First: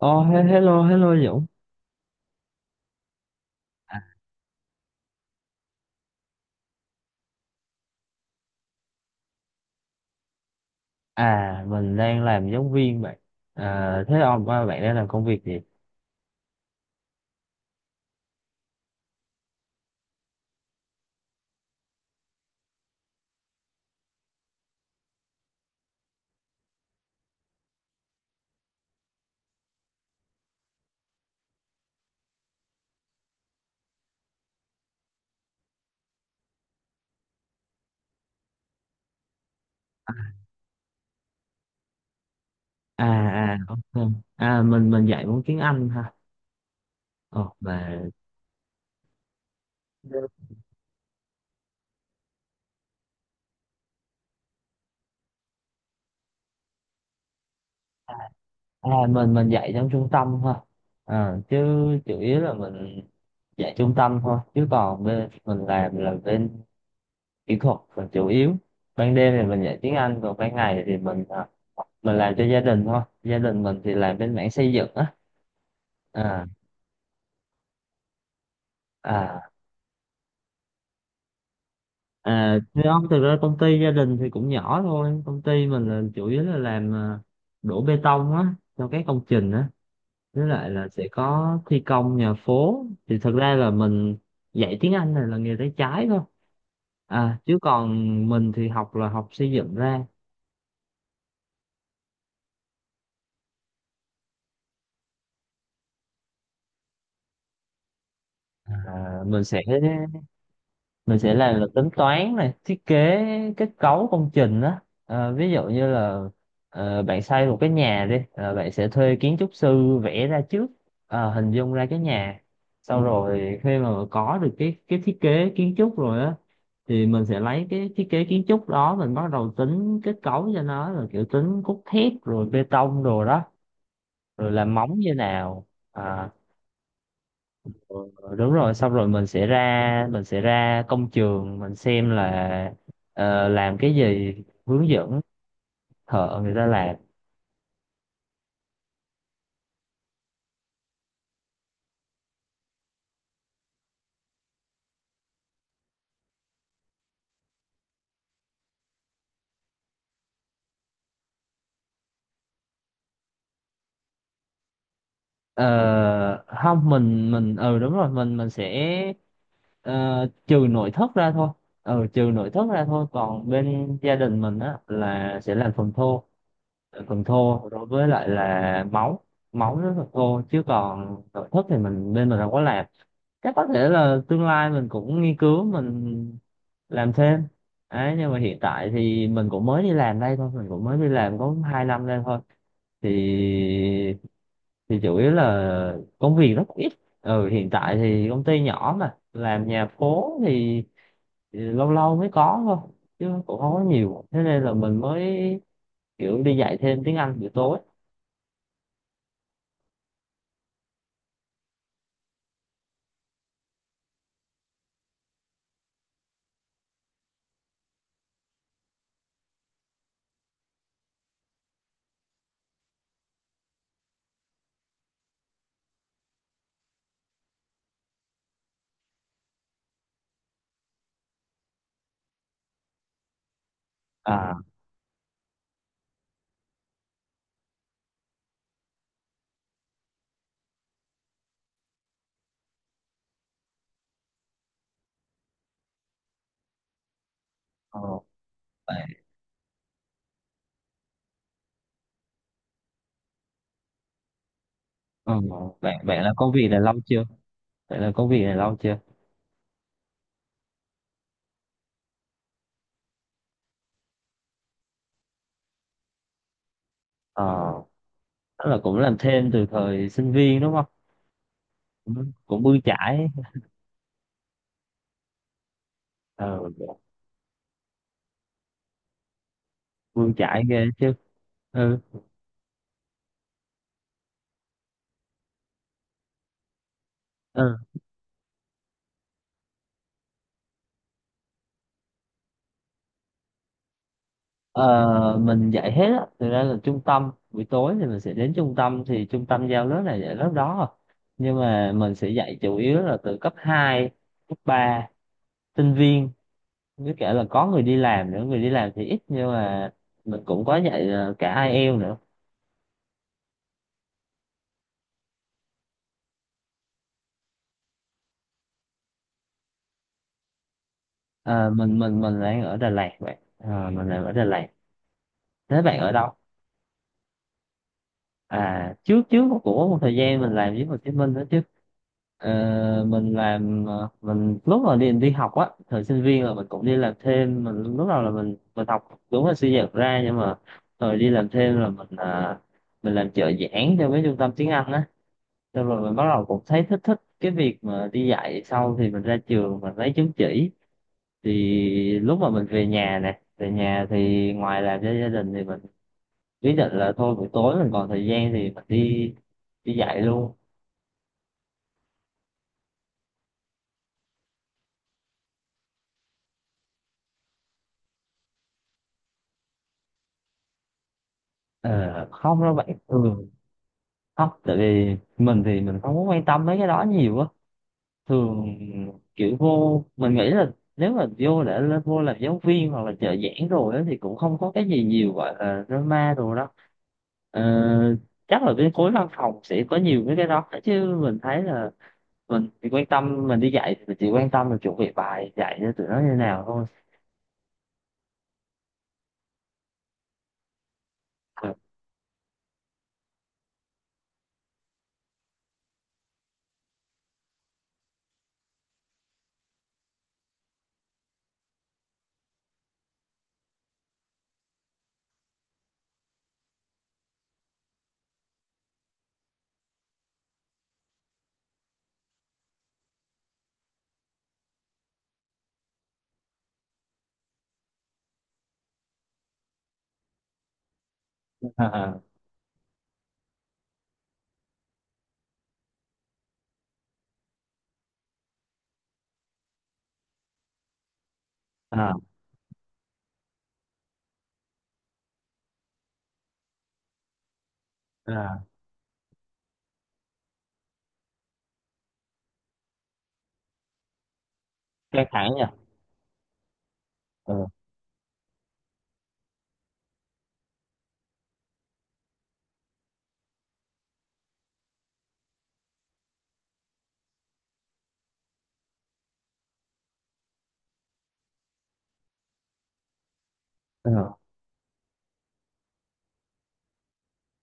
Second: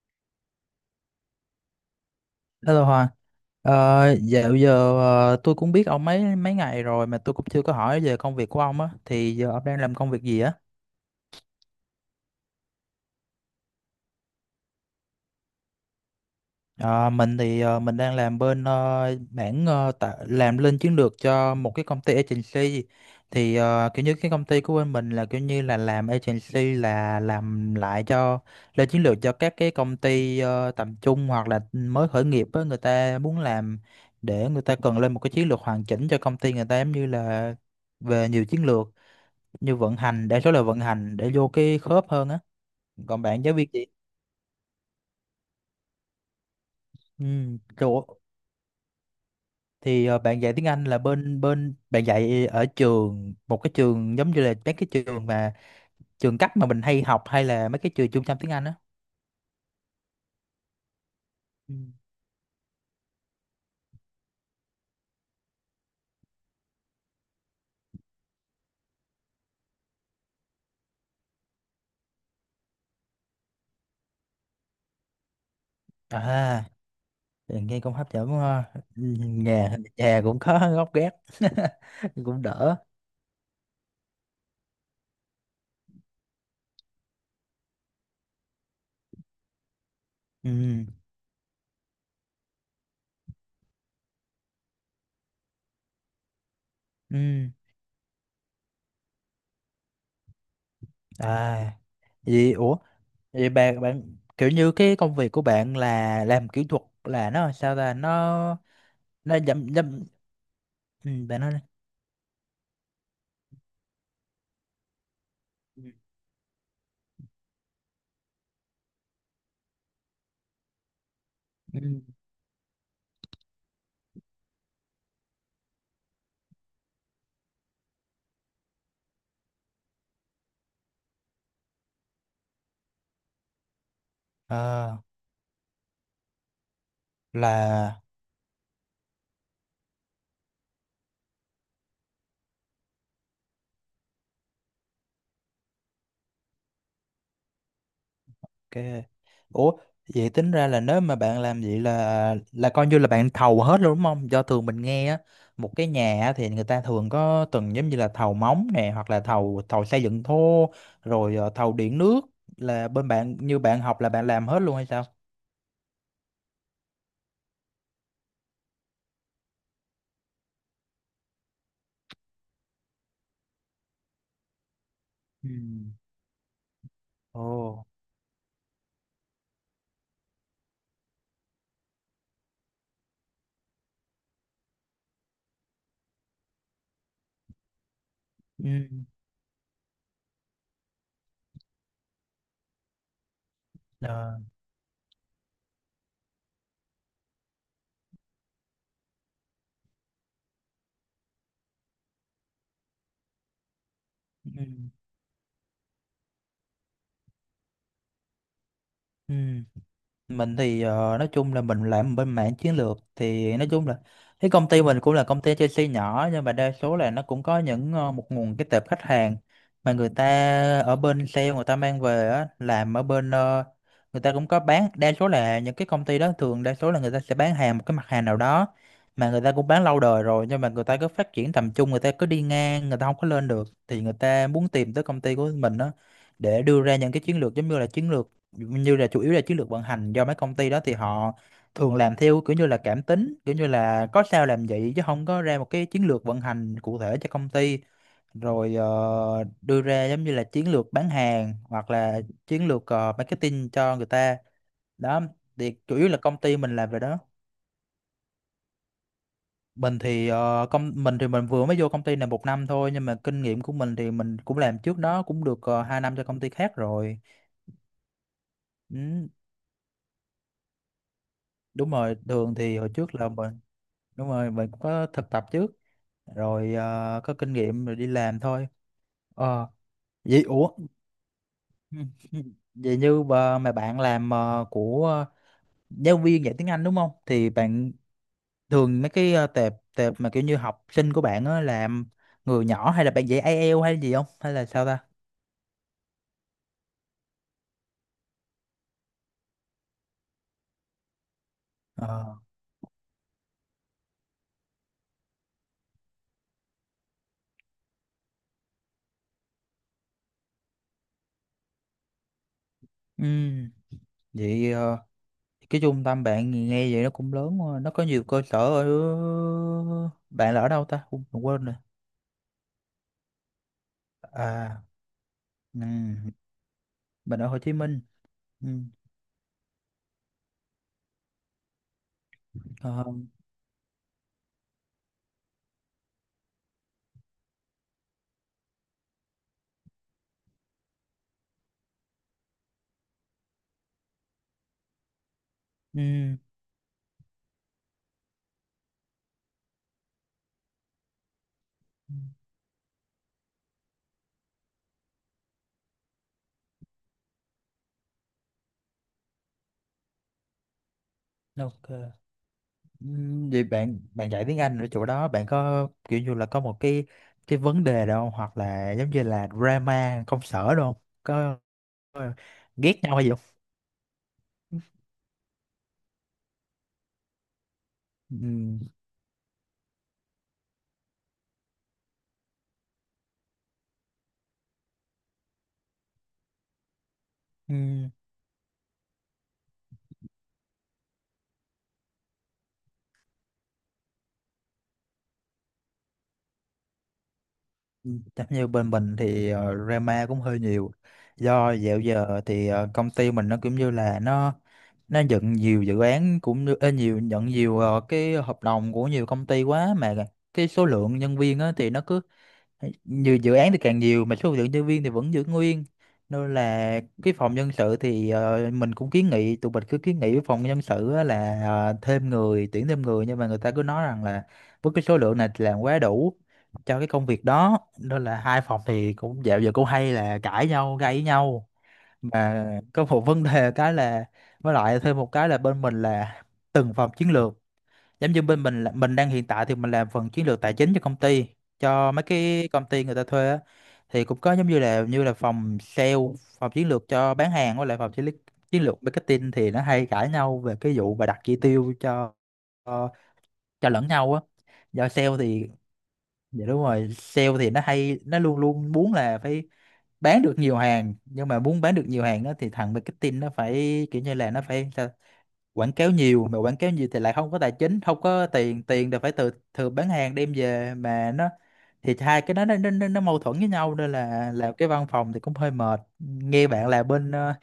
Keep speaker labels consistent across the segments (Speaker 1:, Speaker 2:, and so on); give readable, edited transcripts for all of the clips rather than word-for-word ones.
Speaker 1: Oh, hello, hello Dũng.
Speaker 2: Hello Hòa, ờ,
Speaker 1: À,
Speaker 2: dạo giờ tôi cũng biết ông mấy mấy ngày rồi mà tôi cũng chưa có hỏi về công việc của ông á, thì giờ ông đang làm công việc gì á?
Speaker 1: mình đang làm giáo viên bạn. À, thế ông à, bạn đang làm công việc gì?
Speaker 2: Ờ, mình thì mình đang làm bên mảng làm lên chiến lược cho một cái công ty agency. Thì kiểu như cái công ty của bên mình là kiểu như là làm agency là làm lại cho lên chiến lược cho các cái công ty tầm trung hoặc là mới khởi nghiệp á, người ta muốn làm để người ta cần lên một cái chiến lược hoàn chỉnh cho công ty người ta, giống như là về nhiều chiến lược như vận hành, đa số là vận hành để vô cái khớp hơn á.
Speaker 1: À,
Speaker 2: Còn bạn giáo viên chị.
Speaker 1: ok. À, mình dạy môn tiếng Anh ha. Ờ,
Speaker 2: Ừ,
Speaker 1: mà
Speaker 2: thì bạn dạy tiếng Anh là bên bên bạn dạy ở trường, một cái trường giống như là mấy cái trường mà trường cấp mà mình hay học, hay là mấy cái trường trung tâm tiếng Anh á.
Speaker 1: mình dạy trong trung tâm ha. À, chứ
Speaker 2: Ừ.
Speaker 1: chủ yếu là mình dạy trung tâm thôi. Chứ còn bên mình làm là bên kỹ thuật là chủ yếu. Ban đêm thì mình dạy tiếng Anh, còn ban ngày thì mình làm cho gia đình thôi. Gia đình mình thì làm bên mảng xây dựng á. À,
Speaker 2: À, nghe cũng hấp dẫn quá ha. Ừ,
Speaker 1: à.
Speaker 2: nhà nhà cũng có gốc gác. Cũng
Speaker 1: À,
Speaker 2: đỡ.
Speaker 1: thì không, thực ra công ty gia đình thì cũng nhỏ thôi. Công ty mình là chủ yếu là làm đổ bê tông á, cho các công trình á. Với lại
Speaker 2: Ừ
Speaker 1: là sẽ có thi công nhà phố. Thì thực ra là mình dạy tiếng Anh này là nghề tay trái thôi. À,
Speaker 2: ừ
Speaker 1: chứ còn mình thì học là học xây dựng ra.
Speaker 2: à vậy ủa vậy bạn bạn kiểu như cái công việc của bạn là làm kỹ thuật là nó sao ta
Speaker 1: À,
Speaker 2: nó
Speaker 1: mình sẽ
Speaker 2: dậm dậm ừ,
Speaker 1: mình sẽ
Speaker 2: bạn nói đi.
Speaker 1: làm là tính toán này thiết kế kết cấu công trình đó. Ví dụ
Speaker 2: Ừ.
Speaker 1: như là, bạn xây một cái nhà đi, bạn sẽ thuê kiến trúc sư vẽ ra trước, hình dung ra cái
Speaker 2: Ừ.
Speaker 1: nhà, sau rồi khi mà có được cái thiết kế kiến trúc rồi á thì mình sẽ lấy cái thiết kế kiến trúc đó mình bắt đầu tính kết cấu cho nó rồi kiểu tính cốt thép rồi bê tông rồi đó, rồi làm móng
Speaker 2: À,
Speaker 1: như nào. À, ừ,
Speaker 2: là.
Speaker 1: đúng rồi, xong rồi mình sẽ ra công trường mình xem là làm cái gì, hướng dẫn thợ người ta làm.
Speaker 2: Ok. Ủa, vậy tính ra là nếu mà bạn làm vậy là coi như là bạn thầu hết luôn đúng không? Do thường mình nghe á, một cái nhà á thì người ta thường có từng giống như là thầu móng nè, hoặc là thầu thầu xây dựng thô, rồi thầu điện nước, là bên bạn, như bạn học là bạn làm hết luôn hay sao?
Speaker 1: Ờ, không, mình ừ đúng rồi, mình sẽ ờ, trừ nội thất ra thôi, ừ trừ nội thất ra thôi, còn bên gia đình mình á là
Speaker 2: Ừ.
Speaker 1: sẽ làm phần thô, phần thô
Speaker 2: Ồ.
Speaker 1: đối với lại là móng, móng với phần thô, chứ còn nội thất thì mình bên mình không có làm. Chắc có thể là tương lai mình cũng nghiên cứu mình làm thêm đấy, nhưng mà hiện
Speaker 2: Ừ.
Speaker 1: tại thì mình cũng mới đi làm đây thôi, mình cũng mới đi làm có 2 năm đây thôi. thì
Speaker 2: Ờ.
Speaker 1: thì chủ yếu là công việc rất ít, ừ hiện tại thì công ty nhỏ mà làm nhà phố thì, lâu lâu mới có thôi, chứ cũng không có nhiều, thế
Speaker 2: Ừ.
Speaker 1: nên là mình mới kiểu đi dạy thêm tiếng Anh buổi tối.
Speaker 2: Ừ. Mình thì nói chung là mình làm bên mảng chiến lược, thì nói chung là cái công ty mình cũng là công ty Chelsea nhỏ, nhưng mà đa số là nó cũng có những một nguồn cái tệp khách hàng mà người ta ở bên sale người ta mang về á, làm ở bên người ta cũng có bán, đa số là những cái công ty đó thường đa số là người ta sẽ bán hàng một cái mặt hàng nào đó mà người ta cũng bán lâu đời rồi, nhưng mà người ta cứ phát triển tầm trung, người ta cứ đi ngang, người ta không có lên được, thì người ta
Speaker 1: à
Speaker 2: muốn tìm tới công ty của mình đó để đưa ra những cái chiến lược, giống như là chiến lược như là chủ yếu là chiến lược vận hành, do mấy công ty đó thì họ thường làm theo kiểu như là cảm tính, kiểu như là có sao làm vậy chứ không có ra một cái chiến lược vận hành cụ thể cho công ty.
Speaker 1: ờ,
Speaker 2: Rồi
Speaker 1: bạn,
Speaker 2: đưa ra giống như là chiến lược bán hàng, hoặc là chiến lược marketing cho người ta đó.
Speaker 1: ừ,
Speaker 2: Thì chủ
Speaker 1: bạn
Speaker 2: yếu là
Speaker 1: bạn là
Speaker 2: công
Speaker 1: công
Speaker 2: ty
Speaker 1: việc
Speaker 2: mình
Speaker 1: này
Speaker 2: làm
Speaker 1: lâu
Speaker 2: về đó.
Speaker 1: chưa? Bạn là công việc này lâu chưa
Speaker 2: Mình thì công mình thì mình vừa mới vô công ty này một năm thôi, nhưng mà kinh nghiệm của mình thì mình cũng làm trước đó cũng được hai năm cho công ty khác rồi.
Speaker 1: ờ Tức là cũng làm
Speaker 2: Ừ,
Speaker 1: thêm từ thời sinh viên đúng không?
Speaker 2: đúng rồi,
Speaker 1: Cũng,
Speaker 2: thường
Speaker 1: cũng
Speaker 2: thì
Speaker 1: bươn
Speaker 2: hồi trước
Speaker 1: chải.
Speaker 2: là mình đúng rồi, mình cũng có thực tập trước
Speaker 1: Ờ,
Speaker 2: rồi, có kinh nghiệm rồi đi làm thôi. Ờ.
Speaker 1: bươn
Speaker 2: Vậy
Speaker 1: chải
Speaker 2: ủa.
Speaker 1: ghê chứ. Ừ.
Speaker 2: Vậy như bà, mà bạn làm giáo viên dạy tiếng Anh đúng không, thì
Speaker 1: Ừ.
Speaker 2: bạn thường mấy cái tệp tệp mà kiểu như học sinh của bạn á, làm người nhỏ hay là bạn dạy IELTS hay gì không, hay là sao ta.
Speaker 1: Ờ, mình dạy hết á, thực ra là trung tâm buổi tối thì mình sẽ đến trung tâm thì trung tâm giao lớp này dạy lớp đó à. Nhưng mà mình sẽ
Speaker 2: Ờ.
Speaker 1: dạy chủ yếu là từ cấp 2, cấp 3, sinh viên, với cả là có người đi làm nữa, người đi làm thì ít nhưng mà mình cũng có dạy cả IELTS nữa.
Speaker 2: Ừ. Vậy cái trung tâm bạn nghe vậy nó cũng lớn quá. Nó có nhiều cơ sở ở, bạn là ở đâu ta? Ui, mình quên
Speaker 1: Ờ,
Speaker 2: rồi.
Speaker 1: mình đang ở Đà Lạt, vậy ờ, mình đang ở Đà
Speaker 2: À.
Speaker 1: Lạt,
Speaker 2: Ừ.
Speaker 1: thế bạn ở đâu?
Speaker 2: Mình ở Hồ Chí Minh. Ừ.
Speaker 1: À, trước trước của một thời gian mình làm với Hồ Chí Minh đó chứ. Ờ,
Speaker 2: Còn.
Speaker 1: mình làm, mình lúc mà đi đi học á thời sinh viên là mình cũng đi làm thêm, mình lúc đầu là mình học đúng là suy dật ra, nhưng mà rồi đi làm thêm là mình làm trợ giảng cho mấy trung tâm tiếng Anh á, xong rồi mình bắt
Speaker 2: Ừ.
Speaker 1: đầu cũng thấy thích thích cái việc mà đi dạy, sau thì mình ra trường mình lấy chứng chỉ.
Speaker 2: Ừ,
Speaker 1: Thì lúc mà mình về nhà thì ngoài làm cho gia đình thì mình, ý định là thôi buổi tối mình còn thời gian thì mình đi đi dạy luôn.
Speaker 2: ok. Ừ. Vậy bạn bạn dạy tiếng Anh ở chỗ đó bạn có kiểu như là có một cái vấn đề đâu không? Hoặc là giống như là drama công sở đâu không? có
Speaker 1: Ờ,
Speaker 2: có
Speaker 1: không đâu bạn,
Speaker 2: ghét nhau hay gì
Speaker 1: thường
Speaker 2: không?
Speaker 1: không, tại vì mình thì mình không có quan tâm mấy cái đó nhiều á, thường
Speaker 2: Ừ.
Speaker 1: kiểu vô mình nghĩ là nếu mà vô để lên vô làm giáo viên hoặc là trợ giảng rồi á thì cũng không có cái gì nhiều gọi là drama rồi đó. Ờ,
Speaker 2: Ừ.
Speaker 1: chắc là bên khối văn phòng sẽ có nhiều mấy cái đó, chứ mình thấy là mình chỉ quan tâm mình đi dạy thì mình chỉ quan tâm là chuẩn bị bài dạy cho tụi nó như nào thôi.
Speaker 2: Ừ. Chắc như bên mình thì drama cũng hơi nhiều, do dạo giờ thì công ty mình nó cũng như là nó nhận nhiều dự án, cũng như ê, nhiều nhận nhiều cái hợp đồng của nhiều công ty quá, mà cái số lượng nhân viên á, thì nó cứ nhiều dự án thì càng nhiều mà số lượng nhân viên thì vẫn giữ nguyên. Nên là cái phòng nhân sự thì mình cũng kiến nghị, tụi mình cứ kiến nghị với phòng nhân sự á là thêm người, tuyển thêm người, nhưng mà người ta cứ nói rằng là với cái số lượng này thì làm quá đủ cho cái công việc đó. Nên là hai phòng thì cũng dạo giờ cũng hay là cãi nhau, gây với nhau.
Speaker 1: Ờ,
Speaker 2: Mà có một vấn đề cái là với lại thêm một cái là bên mình là từng phòng chiến lược, giống như bên mình là mình đang hiện tại thì mình làm phần chiến lược tài chính cho công ty,
Speaker 1: à,
Speaker 2: cho
Speaker 1: à,
Speaker 2: mấy cái công ty người ta thuê á, thì cũng có giống như là phòng sale, phòng chiến lược cho bán hàng, với lại phòng
Speaker 1: à.
Speaker 2: chiến lược marketing, thì nó hay cãi nhau về cái vụ và đặt chỉ tiêu cho, cho lẫn nhau á, do
Speaker 1: Căng
Speaker 2: sale
Speaker 1: thẳng
Speaker 2: thì
Speaker 1: nhỉ.
Speaker 2: dạ đúng rồi, sale
Speaker 1: Ừ.
Speaker 2: thì nó hay, nó luôn luôn muốn là phải bán được nhiều hàng, nhưng mà muốn bán được nhiều hàng đó thì thằng marketing nó phải kiểu như là nó phải sao quảng cáo nhiều, mà quảng cáo nhiều thì lại không có tài chính, không có tiền, tiền thì phải từ từ bán hàng đem về, mà nó thì hai cái đó nó, nó mâu thuẫn với nhau,
Speaker 1: Ừ.
Speaker 2: nên là làm cái văn phòng thì cũng hơi mệt nghe bạn. Là bên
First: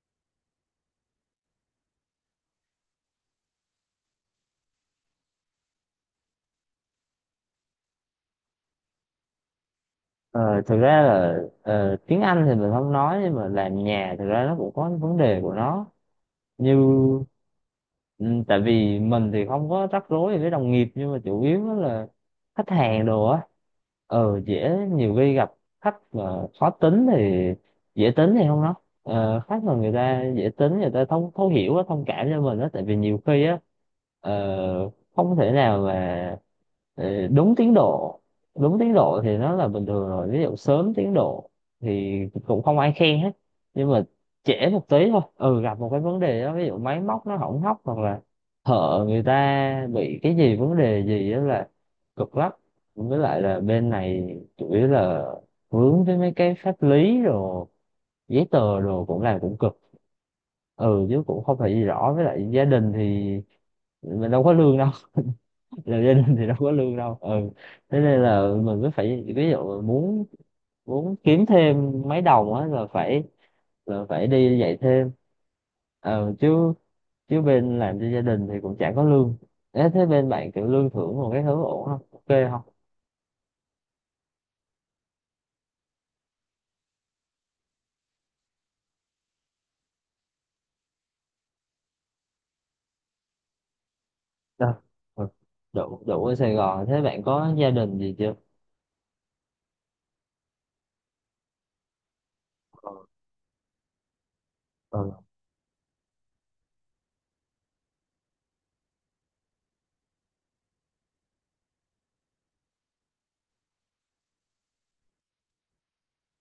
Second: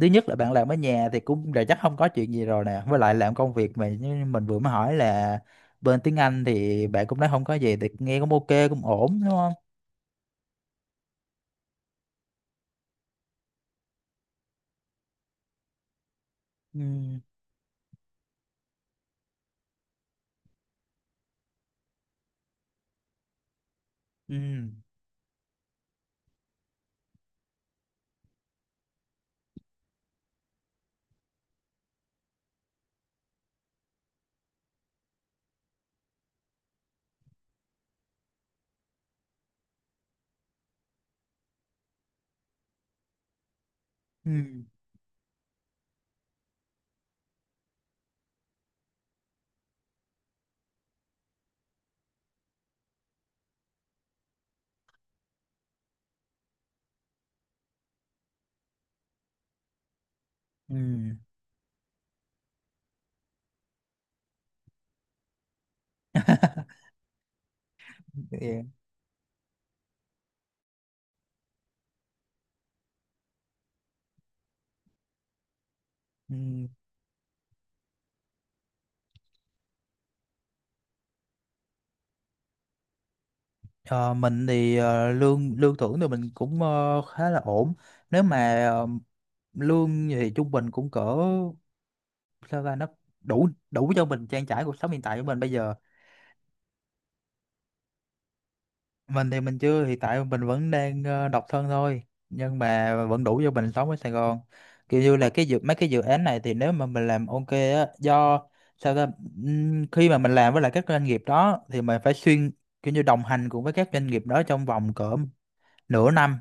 Speaker 2: thứ nhất là bạn làm ở nhà thì cũng đã chắc không có chuyện gì rồi nè, với lại làm công việc mà như mình vừa mới hỏi là bên tiếng Anh thì bạn cũng nói không có gì thì nghe cũng ok cũng ổn đúng không.
Speaker 1: Ờ, thực ra là tiếng Anh thì mình không nói, nhưng mà làm nhà thực ra nó cũng có cái vấn đề của nó, như
Speaker 2: Ừ.
Speaker 1: ừ, tại vì mình thì không có rắc rối gì với đồng nghiệp, nhưng mà chủ yếu á là khách hàng đồ á,
Speaker 2: Ừ.
Speaker 1: ờ dễ nhiều khi gặp khách mà khó tính thì, dễ tính thì không nói, khách mà người ta dễ tính người ta thấu thấu hiểu á, thông cảm cho mình á, tại vì nhiều khi á, ờ, không thể nào mà đúng tiến độ, đúng tiến độ thì nó là bình thường rồi, ví dụ sớm tiến độ thì cũng không ai khen hết, nhưng mà
Speaker 2: Ừ.
Speaker 1: trễ một tí thôi, ừ gặp một cái vấn đề đó, ví dụ máy móc nó hỏng hóc hoặc là thợ người ta bị cái gì vấn đề gì đó là cực lắm. Với lại là bên này chủ yếu là vướng với mấy cái pháp lý rồi giấy tờ đồ cũng làm cũng cực, ừ
Speaker 2: Ừ.
Speaker 1: chứ cũng không phải gì rõ, với lại gia đình thì mình đâu có lương đâu. Là gia đình thì đâu có lương đâu, ừ, thế nên là
Speaker 2: Yeah.
Speaker 1: mình cứ phải ví dụ muốn muốn kiếm thêm mấy đồng á là phải, là phải đi dạy thêm, ờ
Speaker 2: Ừ.
Speaker 1: chứ chứ bên làm cho gia đình thì cũng chả có lương. Ê, thế bên bạn kiểu lương thưởng một cái thứ ổn không? Ok không.
Speaker 2: Ờ, mình thì lương lương thưởng thì mình cũng khá là ổn. Nếu mà lương thì trung bình cũng cỡ sao ra nó đủ đủ cho mình trang trải
Speaker 1: Dạ.
Speaker 2: cuộc sống hiện tại của
Speaker 1: Ừ.
Speaker 2: mình bây giờ.
Speaker 1: Đủ đủ ở Sài Gòn, thế bạn có gia đình gì chưa?
Speaker 2: Mình thì mình chưa, hiện tại mình vẫn đang độc thân thôi, nhưng mà vẫn đủ cho mình sống ở Sài Gòn. Kiểu
Speaker 1: Ừ.
Speaker 2: như là cái dự mấy cái dự án này thì nếu mà mình làm ok á, do sao ta khi mà mình làm với lại các doanh nghiệp đó thì mình phải xuyên kiểu như đồng hành cùng với các doanh nghiệp đó trong vòng cỡ nửa năm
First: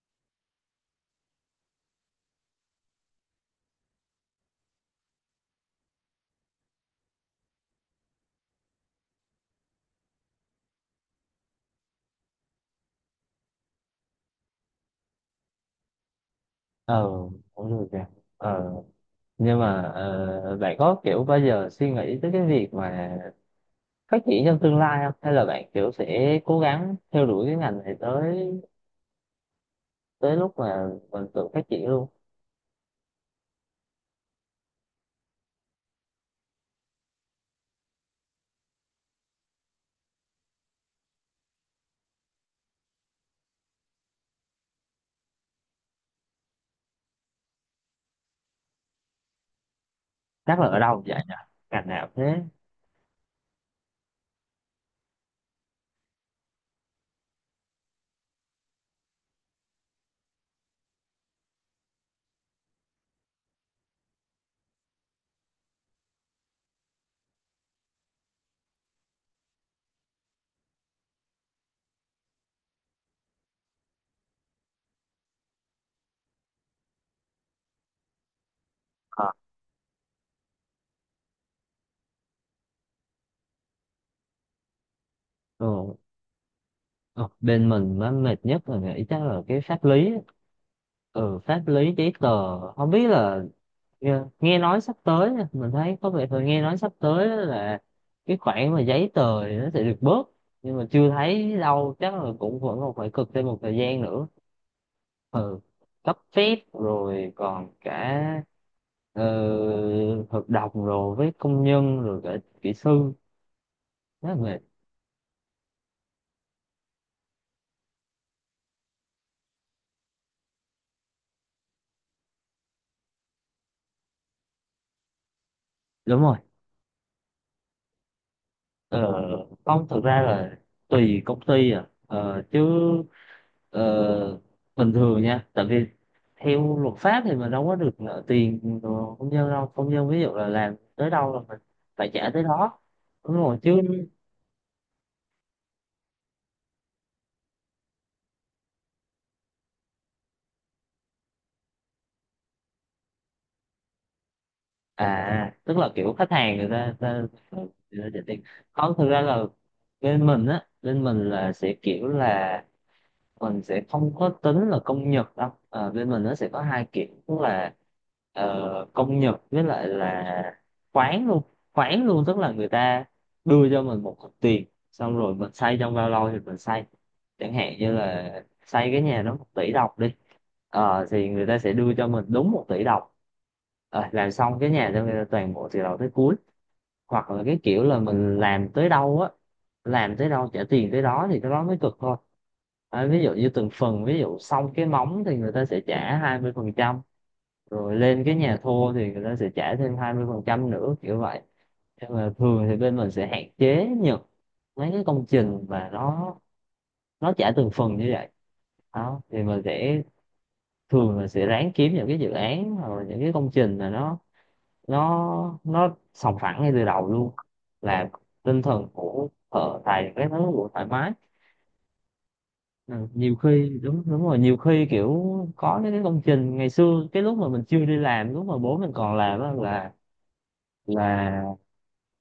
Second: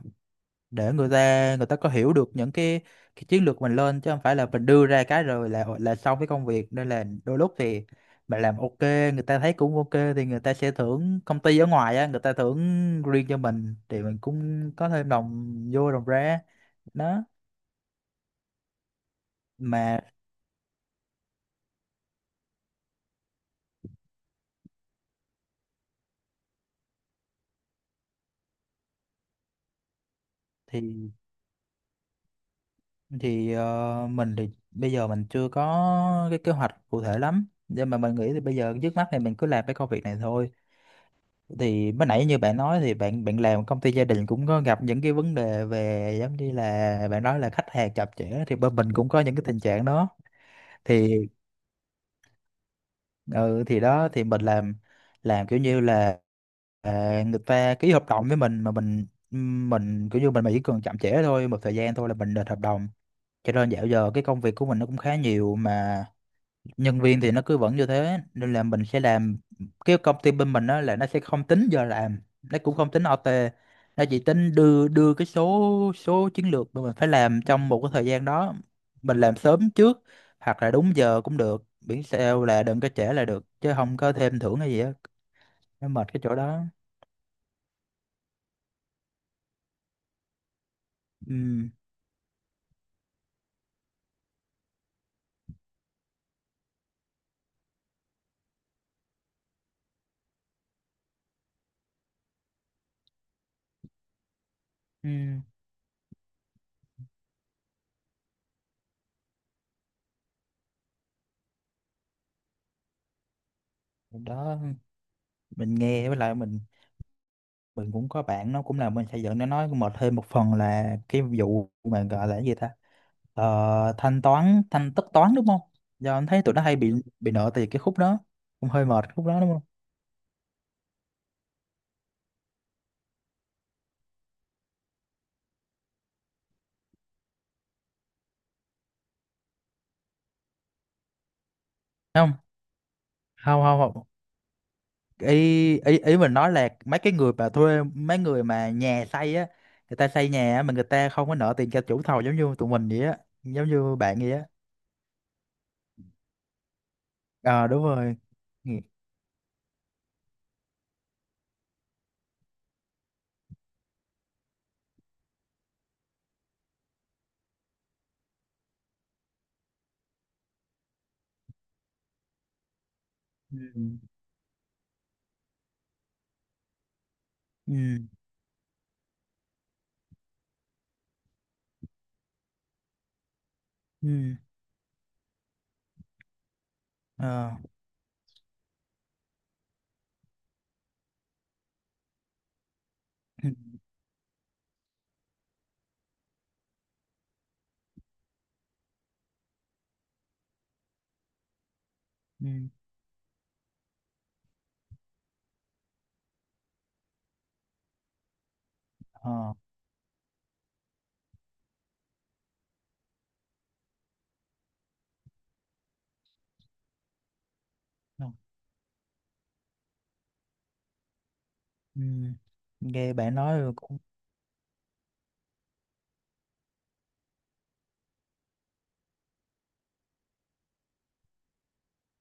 Speaker 2: để người ta, người ta có hiểu được những cái chiến lược mình lên, chứ không phải là mình đưa ra cái rồi là xong cái công việc. Nên là đôi lúc thì mình làm ok, người ta thấy cũng ok, thì người ta sẽ thưởng, công ty ở ngoài á người ta thưởng riêng cho mình, thì mình cũng có thêm đồng vô đồng ra
Speaker 1: Ờ,
Speaker 2: đó.
Speaker 1: cũng được kìa. Ờ, nhưng mà
Speaker 2: Mà
Speaker 1: bạn có kiểu bao giờ suy nghĩ tới cái việc mà phát triển trong tương lai không, hay là bạn kiểu sẽ cố gắng theo đuổi cái ngành này tới tới lúc mà
Speaker 2: thì
Speaker 1: mình tự phát triển luôn?
Speaker 2: thì mình thì bây giờ mình chưa có cái kế hoạch cụ thể lắm, nhưng mà mình nghĩ thì bây giờ trước mắt thì mình cứ làm cái công việc này thôi. Thì mới nãy như bạn nói thì bạn bạn làm công ty gia đình cũng có gặp những cái vấn đề về giống như là bạn nói là khách hàng chậm trễ, thì bên mình cũng có những cái tình trạng đó
Speaker 1: Chắc là ở đâu cũng
Speaker 2: thì.
Speaker 1: vậy nhỉ, ngành nào thế.
Speaker 2: Ừ, thì đó thì mình làm kiểu như là à, người ta ký hợp đồng với mình mà mình kiểu như mình mà chỉ cần chậm trễ thôi một thời gian thôi là mình đền hợp đồng. Cho nên dạo giờ cái công việc của mình nó cũng khá nhiều, mà nhân viên thì nó cứ vẫn như thế, nên là mình sẽ làm cái công ty bên mình đó là nó sẽ không tính giờ làm, nó cũng không tính OT, nó chỉ tính đưa đưa cái số số chiến lược mà mình phải làm trong một cái thời gian đó. Mình
Speaker 1: Ờ.
Speaker 2: làm sớm trước hoặc là đúng giờ cũng được, miễn sao là đừng có trễ là được, chứ không có thêm thưởng hay gì á. Nó
Speaker 1: Ừ.
Speaker 2: mệt cái chỗ đó.
Speaker 1: Ờ, bên mình nó mệt nhất là nghĩ chắc là cái pháp lý á. Ừ, pháp
Speaker 2: Ừ.
Speaker 1: lý giấy tờ không biết là, nghe nói sắp tới nha, mình thấy có vẻ là nghe nói sắp tới là cái khoản mà giấy tờ thì nó sẽ được bớt, nhưng mà chưa thấy đâu, chắc là cũng vẫn còn phải cực thêm một thời gian nữa.
Speaker 2: Ừ.
Speaker 1: Ừ, cấp phép rồi còn cả ờ, hợp đồng rồi với công nhân rồi cả kỹ sư, rất là mệt.
Speaker 2: Đó mình nghe, với lại mình cũng có bạn nó cũng làm bên xây dựng, nó nói mệt thêm một phần là cái vụ mà gọi là cái gì ta. Ờ, thanh toán thanh tất toán đúng không, giờ
Speaker 1: Đúng
Speaker 2: anh
Speaker 1: rồi.
Speaker 2: thấy tụi nó hay bị nợ tiền cái khúc đó, cũng hơi mệt
Speaker 1: ờ,
Speaker 2: khúc đó đúng không.
Speaker 1: Không, thực ra là tùy công ty à, ờ, bình thường nha, tại vì theo luật pháp thì mình đâu có được nợ tiền của công nhân đâu, công nhân ví dụ là làm tới đâu là mình phải trả
Speaker 2: Không
Speaker 1: tới đó đúng rồi
Speaker 2: không không
Speaker 1: chứ.
Speaker 2: không, ý ý ý mình nói là mấy cái người mà thuê mấy người mà nhà xây á, người ta xây nhà á, mà người ta không có nợ tiền cho chủ thầu giống như tụi mình vậy á, giống như bạn vậy á.
Speaker 1: À tức là kiểu khách hàng người ta ta
Speaker 2: Ờ đúng
Speaker 1: người ta
Speaker 2: rồi.
Speaker 1: trả tiền.
Speaker 2: Ừ.
Speaker 1: Không, thực ra là bên mình á, bên mình là sẽ kiểu là mình sẽ không có tính là công nhật đâu. Ờ, bên mình nó sẽ có hai kiểu tức là công nhật với lại là khoán luôn, khoán luôn tức là người ta
Speaker 2: Ừ.
Speaker 1: đưa cho mình một cục tiền, xong rồi mình xây trong bao lâu thì mình xây, chẳng hạn như
Speaker 2: Ừ.
Speaker 1: là xây cái nhà đó 1 tỷ đồng đi. Ờ, thì người ta sẽ đưa cho mình đúng 1 tỷ đồng, ờ, làm
Speaker 2: Ừ.
Speaker 1: xong cái nhà cho người ta toàn bộ từ đầu tới cuối, hoặc là
Speaker 2: Ờ.
Speaker 1: cái kiểu là mình làm tới đâu á, làm tới đâu trả tiền tới đó thì cái đó mới cực thôi. À, ví dụ
Speaker 2: Ừ.
Speaker 1: như từng phần, ví dụ xong cái móng thì người ta sẽ trả 20%, rồi lên cái nhà thua thì người ta sẽ trả thêm 20% nữa kiểu vậy. Nhưng mà thường
Speaker 2: Ừ.
Speaker 1: thì bên mình sẽ hạn chế nhận mấy cái công trình mà nó trả từng phần như vậy, đó thì
Speaker 2: Ờ.
Speaker 1: mình sẽ thường là sẽ ráng kiếm những cái dự án hoặc là những cái công trình mà nó sòng phẳng ngay từ đầu luôn, là
Speaker 2: Ừ.
Speaker 1: tinh thần của thợ tài các thứ cũng thoải mái.
Speaker 2: Ừ.
Speaker 1: Ừ,
Speaker 2: Nghe
Speaker 1: nhiều
Speaker 2: bạn nói rồi
Speaker 1: khi
Speaker 2: cũng
Speaker 1: đúng, đúng rồi, nhiều khi kiểu có những cái công trình ngày xưa cái lúc mà mình chưa đi làm, lúc mà bố mình còn làm á, là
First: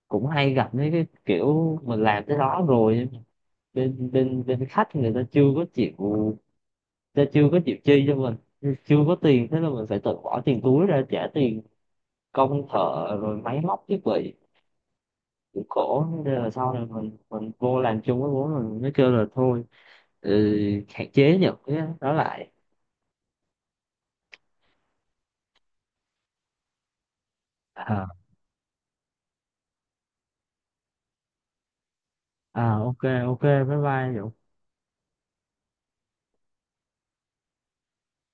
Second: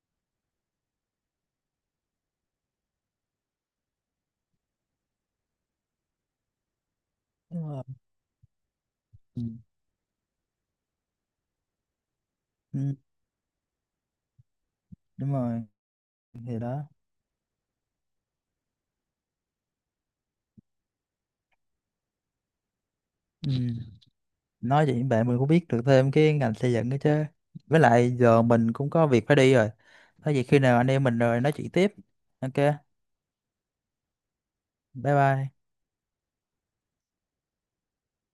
Speaker 1: cũng hay gặp mấy cái kiểu mình làm tới đó rồi nhưng mà bên bên bên khách người ta chưa có chịu, người ta chưa có
Speaker 2: đúng
Speaker 1: chịu
Speaker 2: rồi.
Speaker 1: chi cho mình, chưa có
Speaker 2: Ừ.
Speaker 1: tiền, thế là mình phải tự bỏ tiền túi ra trả tiền công
Speaker 2: Ừ,
Speaker 1: thợ rồi máy móc thiết bị
Speaker 2: đúng rồi.
Speaker 1: cũng khổ, thế nên là
Speaker 2: Thì
Speaker 1: sau
Speaker 2: đó.
Speaker 1: này mình vô làm chung với bố mình mới kêu là thôi, ừ, hạn chế những cái đó lại.
Speaker 2: Ừ. Nói chuyện với bạn mình cũng biết được thêm cái ngành xây dựng đó chứ. Với
Speaker 1: Ờ,
Speaker 2: lại giờ mình cũng có việc phải đi rồi. Có gì khi nào anh em mình rồi nói chuyện tiếp. Ok
Speaker 1: à, ok, ok bye bye Dũng.
Speaker 2: bye bye.